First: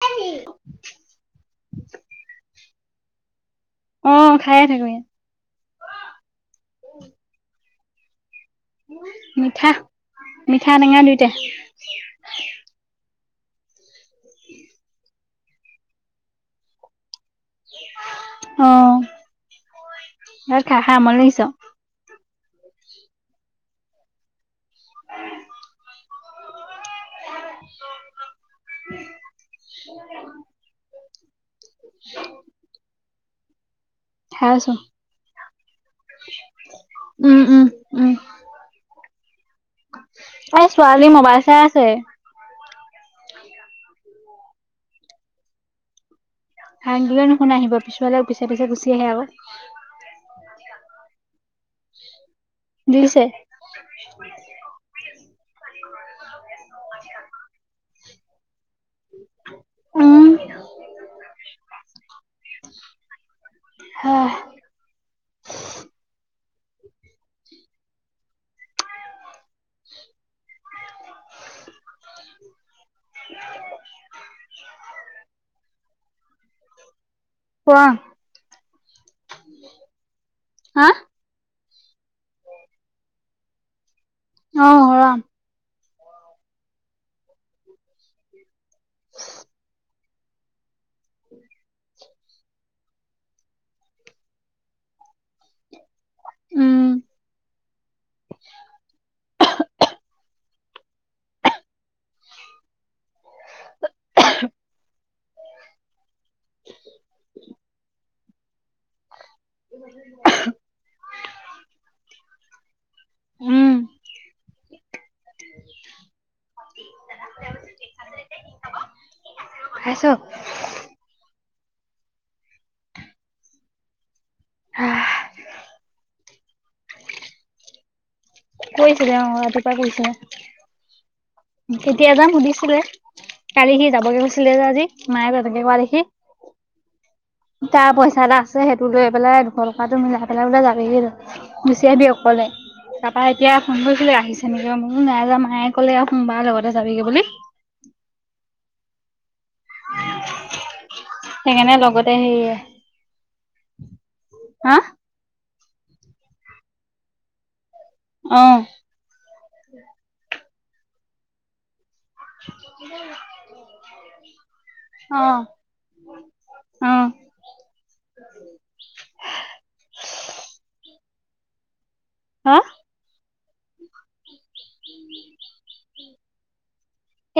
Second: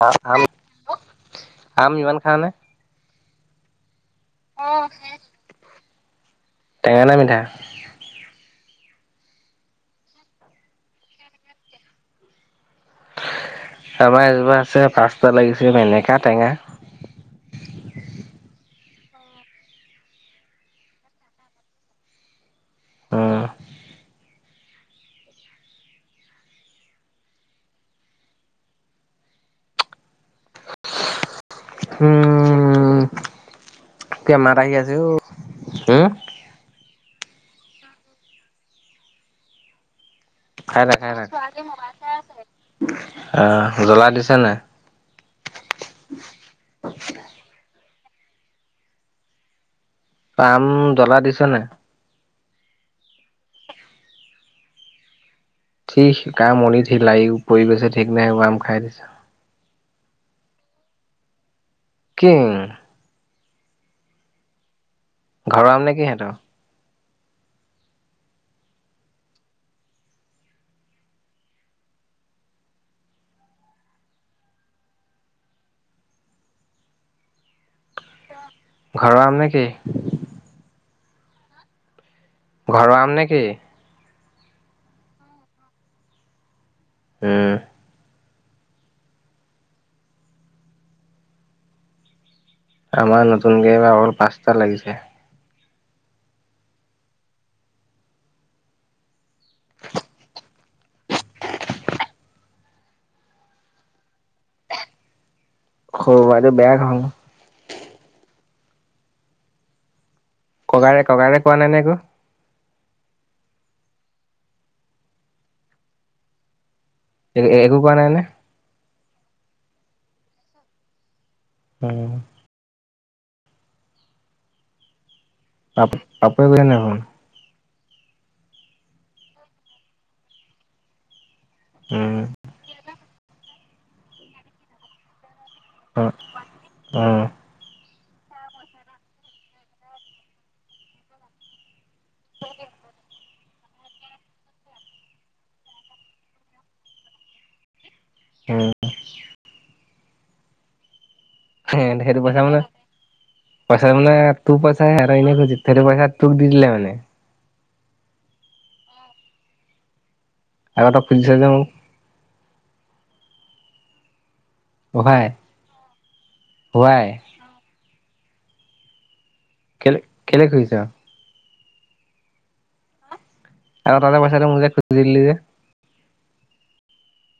[unintelligible] আম ইমান খালানে? অ' খায়ে থাকোঁ ইয়াত। টেঙা না মিঠা? মিঠা। মিঠা-টেঙা দুইটাই। আমাৰ এজোপা আছে। পাঁচটা লাগিছে। এনেকা টেঙা। অ'। আৰু খাই - খাই আমনি লাগিছেও। অ'। উম উ [inaudible] উম। এয়া খাই মাত আছো আহি আছে অ'। হম? উম - উম - উম। এই খাই থাক ছোৱালী খাই থাক মোবাইল চাই আছে। অ' জ্বলা দিছে নে? হাক দিলে নুশুনে, আহিব পিছফালে। পিছে - পিছে গুচি আহে আৰু। টান জ্বলা দিছে নে? দিছে। ঠিক কাৰ মলি লাগি পৰি গৈছে ঠিক নাই হোৱা আম খাই দিছোঁ উম কি উম হা ঘৰ আম নেকি হেতৰ কোৱা ঘৰৰ আম নেকি হা ঘৰ আম নেকি অহ অহ উম উ [inaudible] আমাৰ নতুনকে এবাৰ অকল পাঁচটা লাগিছে উম সৰ বাইদে বেয়া হ'ল [unintelligible] [inaudible] [inaudible] কবাৰে কবাৰে কোৱা নাই নে একো উম এ একো কোৱা নাই নে? খাইছ উম হা পাপ পাপৈ গৈ নেখন [unintelligible] কৈছিলে অ ৰাতিপা কৈছিলে কেতিয়া উম যাম সুধিছিলে কালি সি যাবগে কৈছিলে আজি নাইযোৱা শনিবাৰ দেখি অ অ তাৰ বৰ এশএটা আছে সেইটো লৈ পেলাই দুশ টকাটো মিলাই পেলাই বোলে যাবি গৈ দি [unintelligible] অকলে তাৰ এতিয়া ফোন কৰিছিলে আহিছে নেকি মই কলো নাই যোৱা মায়ে ক'লে আৰু সোমবাৰে লগতে যাবিগে বুলি উম উ [inaudible] সেইটো পইচা মানে পইচা মানে তোৰ হা পইচা সেয়াত আহি খুজি [unintelligible] সেটো পইচা তোক দি দিলে মানে অহ আগটক পিন চে যে মোক [unintelligible] [unintelligible] [inaudible] সোৱাই অ', সোৱাই উ [inaudible] কেলে কেলে খুজিছ হা আৰু তাতে কৈ মজে খু দিলি যে উ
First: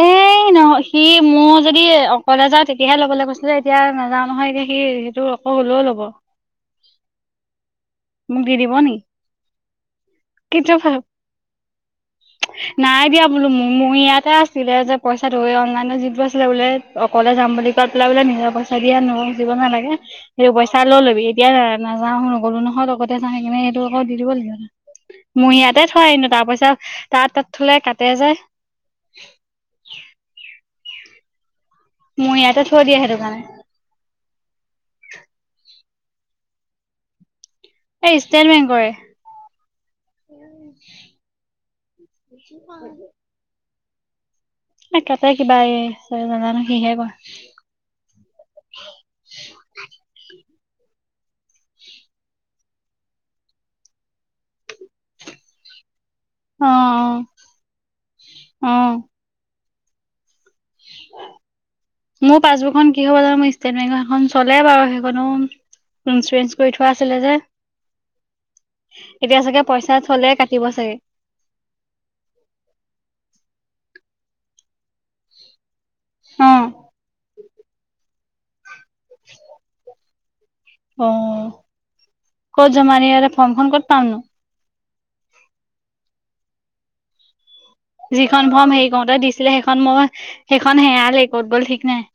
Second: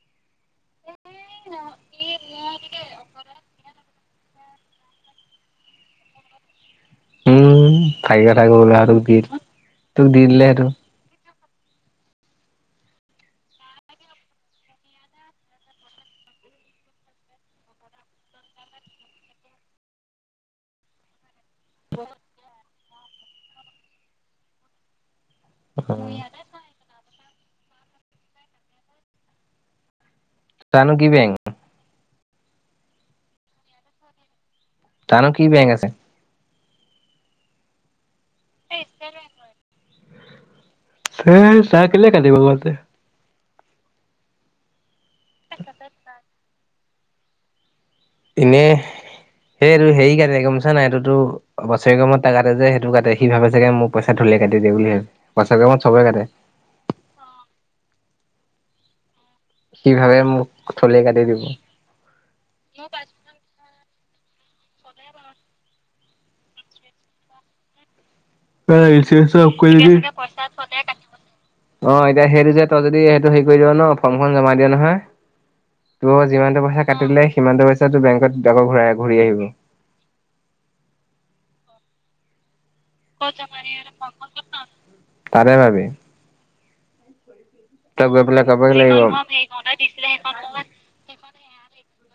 এ নহ সি মোৰ যদি অকলে যাওঁ তেতিয়াহে ল'বলৈ কৈছিলে এতিয়া নাযাও নহয় এতিয়া সি সেইটো অক লৈ ল'ব অ থাৰিয়ে মোক দি থাকো দিব নি লৱাতোক দি তোক দি দিলে সেটো কিন্তু নাই দিয়া বোলো মোৰ ইয়াতে আছিলে যে পইচা ধৰি অনলাইনত যিটো আছিলে বোলে অকলে যাম বুলি কোৱাত পেলাই বোলে নিজৰ পইচা দিয়ে আনো মোক দিব নালাগে সেইটো পইচা লৈ ল'বি এতিয়া নাযাও অকলেনো লগতে চা সেই কিনে সেইটো আকৌ দি দিব লাগিব মোৰ ইয়াতে থয় এনিও তাৰ পইচা তাত থোলাই কাটে যে তা নো কি বেংক মই ইয়াতে থৈ দিয়া সেইটো কাৰণে তানো কি বেংক আছে এই ষ্টেট বেংকৰে এই চাই কেলে কাতিব ভৱানতে ন তাতে কিবা এই চাৰে জানা নাই স হে গ এনে সেই সেৰিকাৰণে গম পইচা নাই এইটোতো বছেয়েকৰ মোৰত কাটে যে সেইটো কাটে সি ভাবে চাগে মোক পইচা থলেই কাটি দিয়ে বুলি ভাবে বছেৰেকৰ মোৰত চবৰে কাটে অহ অ অহ সি ভাবে মোক ঢলেই কাটি দিব। মোৰ পাছবুকখন কি হ'ল জানো মোৰ ষ্টেট বেংকৰ সেইখন চলে বাৰু সেইখনো ইঞ্চুৰেঞ্চ কৰি থোৱা আছিলে যে অ এতিয়া চাগে সেইটো পইচা থলে কাটিব চাগে যে তই যদি সেইটো হেৰি কৰি দিয় ন ফৰ্মখন জমা দিয়া নহয়। তোৰ অ যিমানটো পইচা কাটিলে সিমান টো পইচা টো বেংকত সেইটো আকৌ ঘূৰাই। ঘূৰি আহিব অ ক'ত জমা দিয়ে ইহতে ফৰ্মখন ক'ত পাম তাতে পাবি তই গৈ পেলাই যিখন ফৰ্ম ক'বগে হেৰি লাগিব কৰওঁতে দিছিলে সেইখন মই সেইখন হেৰালেই ক'ত গ'ল ঠিক নাই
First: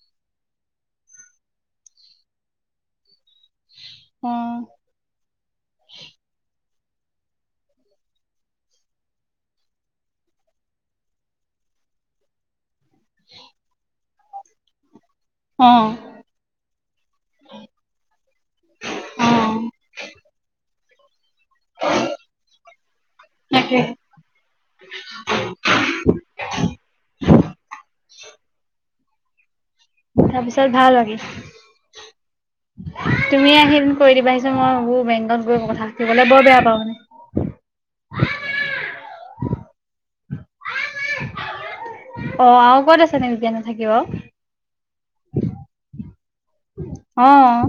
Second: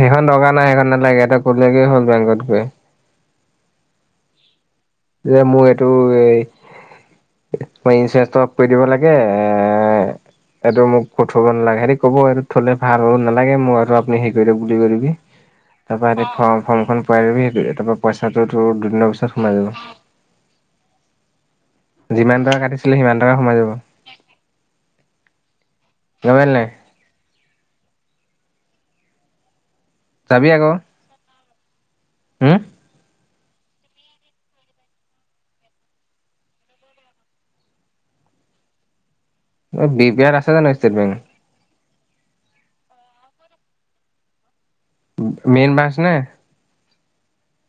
সেইখন দৰকাৰ নাই সেইখন নালাগে এবা কলেগেই হ'ল বেংকত গৈ উম যে মোৰ এইটো এই মই ইঞ্চুৰেঞ্চ কৰি দিব লাগে এ এইটো মোক কটোৱাব নালাগে সেটি ক'ব এইটো থলে ভাল নালাগে মোৰ আৰু সেই কৰিলো বুলি কৈ দিবি। অ অ তাৰপা সেই ফৰ্মখন পোৱাই দিবি সেই তাপা পইচাটো তোৰ দুদিনৰ পিছত সোমাই যাব। যিমান টকা কাটিছিলে সিমান টকা সোমাই যাব। তাকে গম পালি নাই। হয়', [inaudible] তাৰপিছত ভাল লাগে। হম', তুমি আহি কৰি দিবা ভাবিছোঁ মই মোৰ বেংকত গৈ কথা পাতিবলে বৰ বেয়া পাওঁ। অই, বি বি আৰ আছে জানো ষ্টেট বেংক অ', আৰু ক'ত আছে নেকি এনেকে থাকিব। মেইন বাছ নে অহঁ',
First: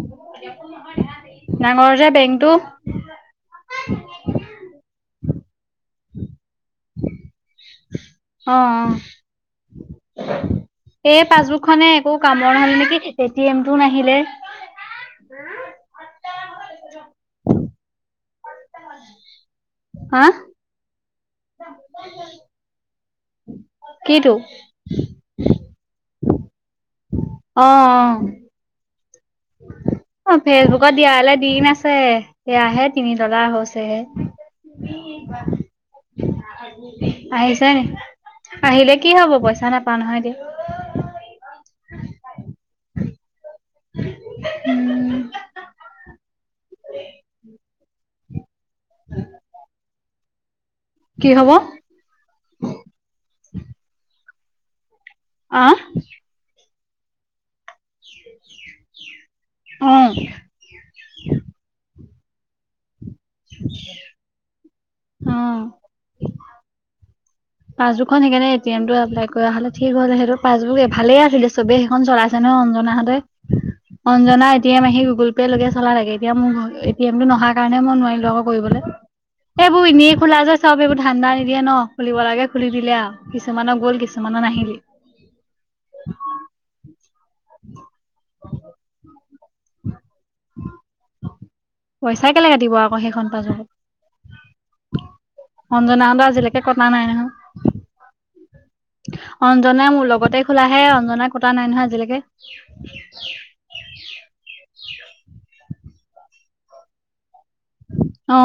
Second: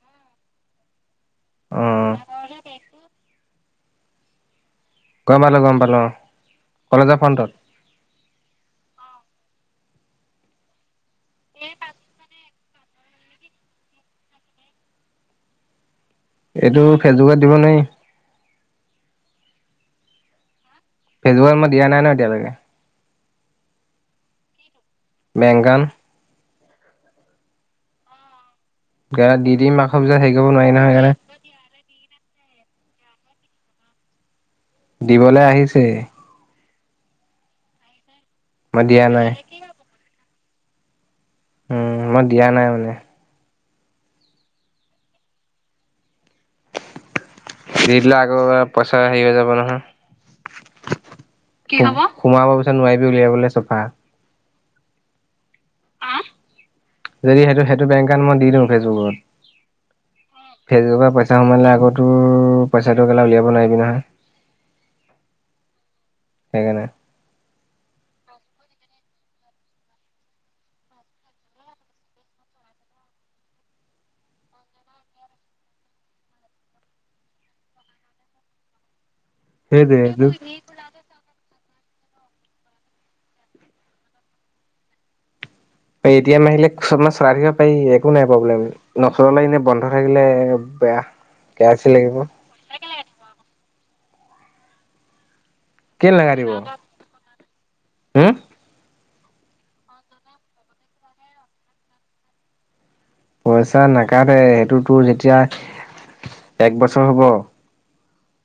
ডাঙৰ যে অ'। বেংটো [unintelligible] গম পালোঁ গম অহঁ কলেজৰ ফ্ৰণ্টত উ [unintelligible] এই পাছবুক খনে একো কাম বন হলে নে কি এটিয়েমটো নাহিলে এইটো ফেচবুকত দিব নোৱাৰি। হাঁ। ফেচবুকত মই দিয়া নাই ন এতিয়ালৈকে কিতোঁ বেংগান অহঁ অহঁ দি দিম আকৌ পিছত অ হেৰি কৰিব নোৱাৰি নহয় ফেচবুকত দিয়া সেইকাৰণে হলে দিন আছে এয়াহে তিনি দলাৰ হৈছেহে। দিবলৈ আহিছে। আহিছে নি? মই আহিলে দিয়া কি নাই হব পইচা নাপাওঁ নহয় দিয় উ [unintelligible] উম মই দিয়া নাই মানে। উম হাহা উম। দে লাখ। ও পইচা হেৰি হৈ যাব নহয়। সোমাব কি হব পিছত নোৱাৰিবি উলিয়াবলৈ চফা। অ অ যদি সেইটো মই দি দি ফেচবুকত অ ফেচবু পইচা সোম আগ মোৰৰ পইচা। [unintelligible] উলিয়াব নোৱাৰিবি নহয় অ হেইকাৰ পাছবুকখন সেইকাৰণে এট এমটো এপ্লাই কৰা হলে ঠিক হৈছে সেইটো পাছবুক ভালেই আছিলে চবেই সেইখন চলাইছে নহয় অঞ্না হঁতে অঞ্জনা এটি এম আহি গুগল পে' লকে চলা লাগে এতিয়া মোৰ এ টি এম টো নহাৰ কাৰণে মই নোৱাৰিলো আকৌ কৰিবলে এইবোৰ সেইটোৱে এনেই তোক খোলা যোয় সব এইবোৰ ধান্দা নিদিয়ে ন। খুলিব লাগে খুলি দিলে আৰু কিছুমানক গ'ল কিছুমানত নাহিলি এতিয়া মাহ আহিলে চব মাছ ৰাইধাকিব পাৰি একো নাই প্ৰব্লেম ন ওচৰ লাগনে বন্ধ থাকিলে বেয়া কে চি লাগিব পইচা কেলে কাটিব আকৌ সেইখন অঞ্জনা কেলে নাকাটিব আজিলৈকে কনা নাই নহয় হম অঞ্জাই মোৰ লগতে খোলা হে অঞ্জনা কটা নাই নহয় আজিলৈকে। পইচা ন ে সেইটো তোৰ যেতিয়া এতিয়া এক বছৰ হ'ব অ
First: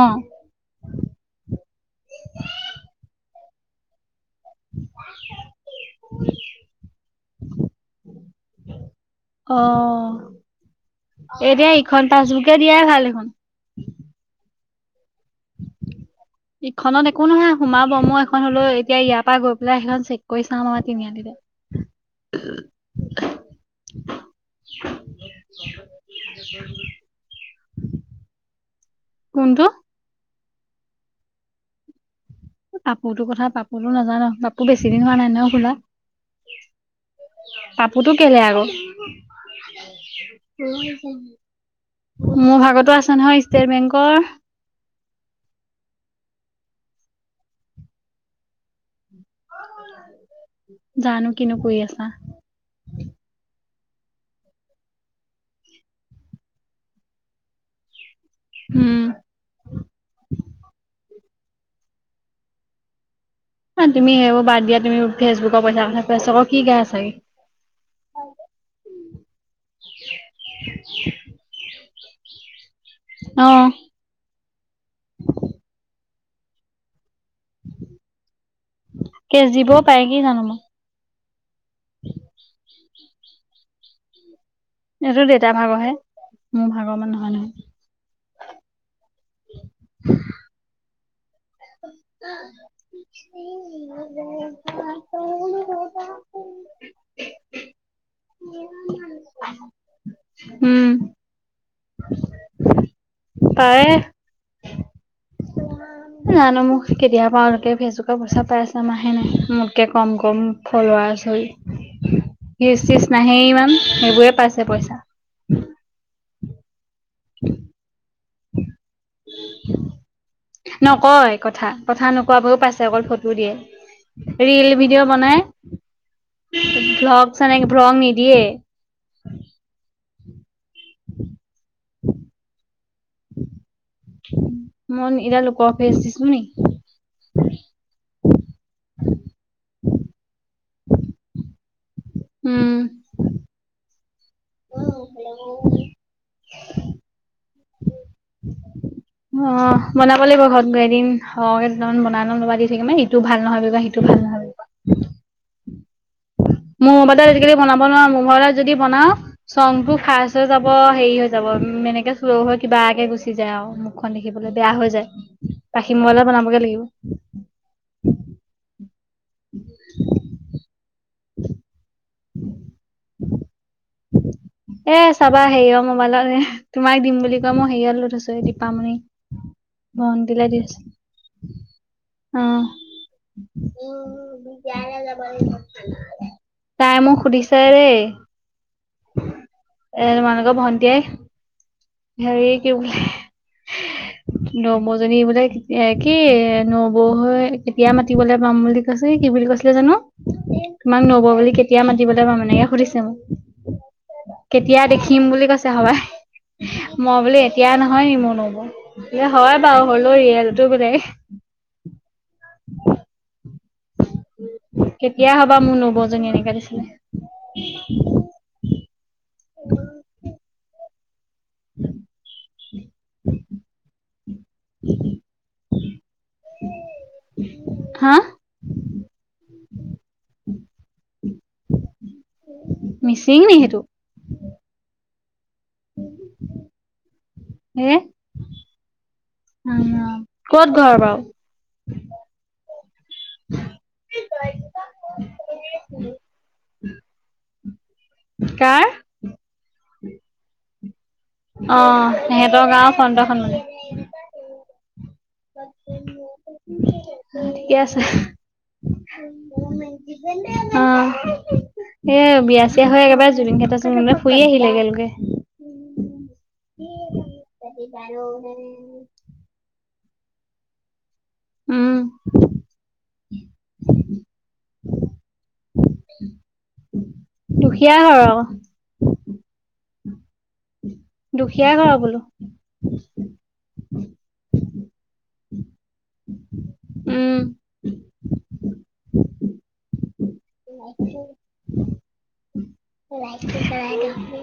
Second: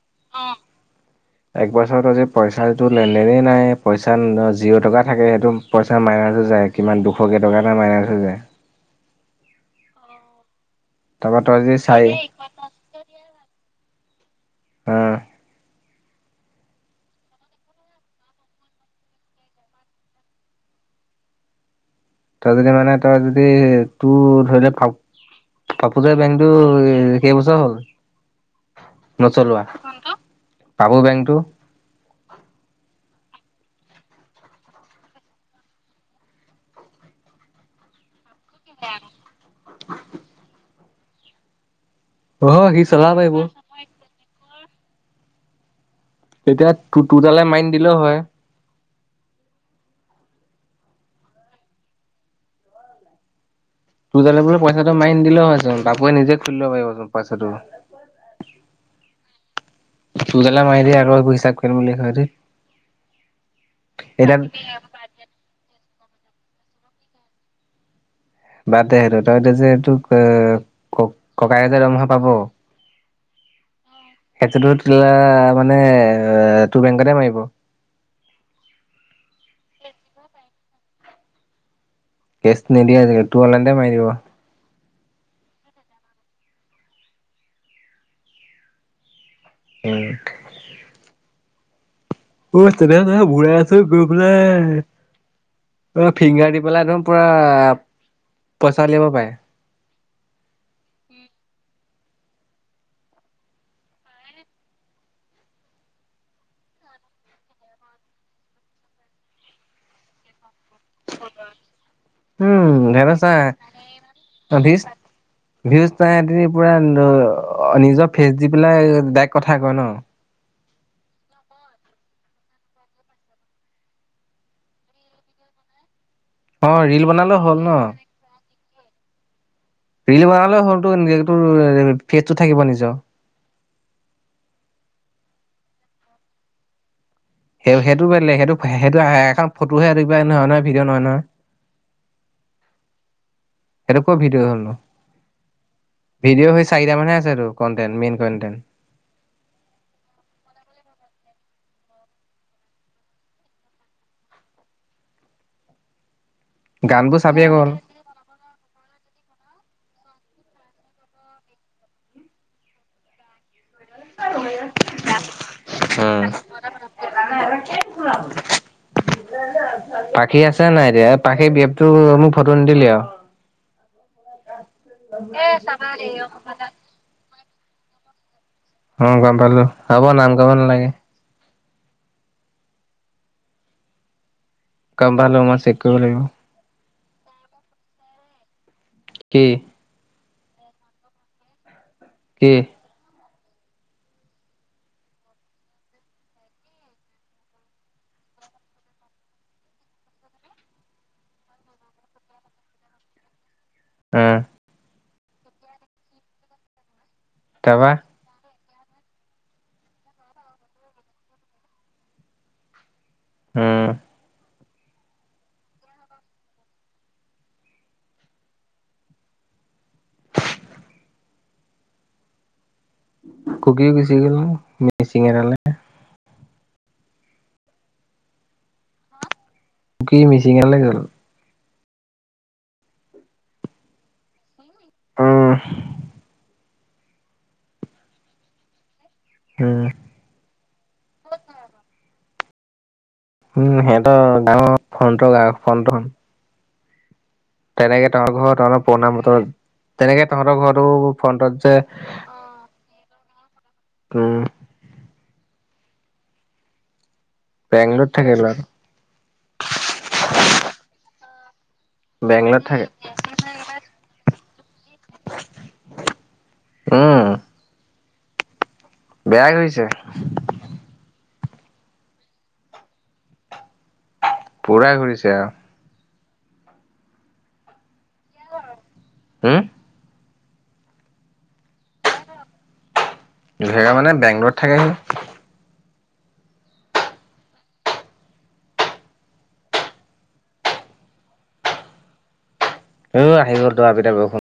একবছৰত আজি পইচাটো লেন দেনে নাই পইচা পইচা জিৰ' টকা থাকে সেইটো পইচা মাইনাছো যায় কিমান দুশকেইটকা এটা মাইনাছ হৈ যায়। অ। তাৰপৰা এ তই দ যদি চাই ইখন পাছবুকে দিয়া ভাল দেখন। উম। উম ইখনত একো নহয় সোমাব ব ম এখন হলেও এতিয়া ইয়াৰ পৰা গৈ পেলাই সেইখন চেক কৰি চাম আমাৰ তিনিআলিলে তই যদি মানে তই যদি তোৰ ধৰি ল প পাপু যে বেংটো সেইবছৰ হল নচলোৱা কোনটো পাব বেংটো পাপু কথা পাপু তো নাজানে পাপু বেছি দিন হোৱা নাই ন খোলা পাপুটো। কেলে আকৌ। হেৰি হৈছে মোৰ অ মোৰ সি ভাগতো আছে চলাব পাৰিব নহয় ষ্টেট বেংকৰ এতিয়া ত তোৰ তালে মাৰি দিলেও হয়। জানো কিনো কৰি আছা তোৰ তালে বোলে পইচাটো মাৰি নিদিলেও হয়চোন বাপুৱে নিজে খুলি লব পাৰিবচোন পইচাটো উম তোৰ তালে মাৰি দিয়ে আকৌ এইবোৰ হিচাপ কৰিব ন হেতি ন তুমি সেইবোৰ বাদ দিয়া তুমি ফেচবুকৰ পইচা কথা পাছত আকৌ কি গা চাই বাদ দে সেইটো তই যে এতিয়া যে এইোক ক ককায়ে যে দৰমহা পায়। পাব। অ সেইটোতো তোলা মানে তোৰ বেংকতে মাৰিব। অ কেজিবও পাৰে কি জানো মোক। কেছ নিদিয়ে আজি তোৰ অনলাইনতে মাৰি দিব। এইটো দেউতাৰ ভাগৰহে মোৰ ভাগৰ মানে নহয় নহয়। উম। অ তেনেহ বুৰাই আছো গৈ পেলাই অ ফিংগাৰ দি পেলাই একদম পুৰা পইচা উলিয়াব পাৰে উম তায়ে জানো মোক কেতিয়া পাওঁ তাকে ফেচবুক পইচা পাই আছে আমাহে নাই মোতকে কম কম ফলৱাছ হল উম হিচ তিজ সিহঁতৰ চা নাহেই ইমান সেইবোৰে পাইছে ভিউজ পইচা। ভিউজ নাই পুৰা নিজৰ ফেচ দি পেলাই ডাইক কথা কয় ন নকয় কথা কথা নোকোৱাবোৰো পাইছে অকল ফটো দিয়ে ৰীল ভিডিঅ' বনাই অ ৰিল বনালেও ব্লগ চা হ'ল না ন ব্লগ নিদিয়ে ৰীল বনালেও হল টো নিজ নিজটো ফেটটো থাকিব নিজৰ মন ইৰা লোক ফেচ আ দিচো নেকি সেই সেইটো বেলেগ সেই সেইটো আহে এখন ফটোহে কিবা নহয় নহয় ভিডিঅ' নহয় নহয় উম সেইটো ক ভিডিঅ' হ'ল নো ভিডিঅ' হে চাৰিটা মানহে আছে আৰু কনটেনট মেইন কনটেনট অ বনাব লাগিব ঘৰত গৈ এদিন সহকে দুটামান বনালেও দি মানে ইটো ভাল নহয় সিটো ভাল নহয় মোৰ গানবোৰ মবাইলত চাবি আজিকালি আকৌ বনাব নোৱাৰো মবাইলত যদি বনাও, চংটো ফাৰ্ষ্চ হৈ যাব হেৰি হৈ যাব উ এনেকে চল হৈ কিবাকে গুচি যায় আৰু মুখখন দেখিবলৈ বেয়া হৈ যায় পাখি উম মলা বনাবগে লাগিব। পাখি আছে নাই এতিয়া ত বি এফ টো এ চাবা হেৰি অ মোবাইলত এ তোমাক দিম বুলি কয় মই হেইয়ে লৈ থৈছে অ গম পালো হব নাম কব নালাগে উম গম পালো মই চেক কৰিব লাগিব তাই মোক সুধিছে ৰে কি তে তোমালোকৰ ভন্টি এ হেৰী কি বোলে নবৌ জনী বোলে কি নবৌ হৈ কেতিয়া মাতিবলে পাম বুলি কৈছে কি বুলি কৈছিলে জানো তোমাক নবৌ বুলি কেতিয়া মাতিবলৈ পাম এনেকে সুধিছে মোক উম কেতিয়া দেখি থিম বুলি কৈছে হবাই উ মই বোলে এতিয়াই তাৰপা নহয় মোৰ নবৌ এ হয় বাৰু হলো ৰিয়েল তো বোলে হম কেতিয়া হবা মোৰ নবৌ জনী এনেকাে দিছিলে উ উম [inaudible] ককিও গৈছে [unintelligible] মিচিঙ এটালে হা কি মিচিঙলে গল? মিচিং নি সেইটো? উম হ উ উম ক'ত ঘৰ বাৰু? উম সিহঁতৰ গাঁৱৰ ফনটৰ ফনটৰ খন টো তেনেকে তাৰ ঘৰ তহতৰ কাৰ পুৰণা বতৰ তেনেকে তহঁতৰ ঘৰতো ফ্ৰণ্টত যে অ', সিহঁতৰ গাও ফন্তখনমমান উম উম', বেংলোট থাকে ল। উম। স বেংগলত বিয়া থাকে। চিয়া হৈ একেবাৰে জুবিন [unintelligible] ফুৰি আহিলে একেলকে। উম', [inaudible] বেয়া [inaudible] উম', পূৰাই ঘূৰিছে আ। দুখীয়া ঘৰ। হম', দুখীয়াই ঘৰৰ বোলো। কেটামাননে বেংগলৰত থাকে। উম', উ', আহি গল দবাপিটা বৰষূণ।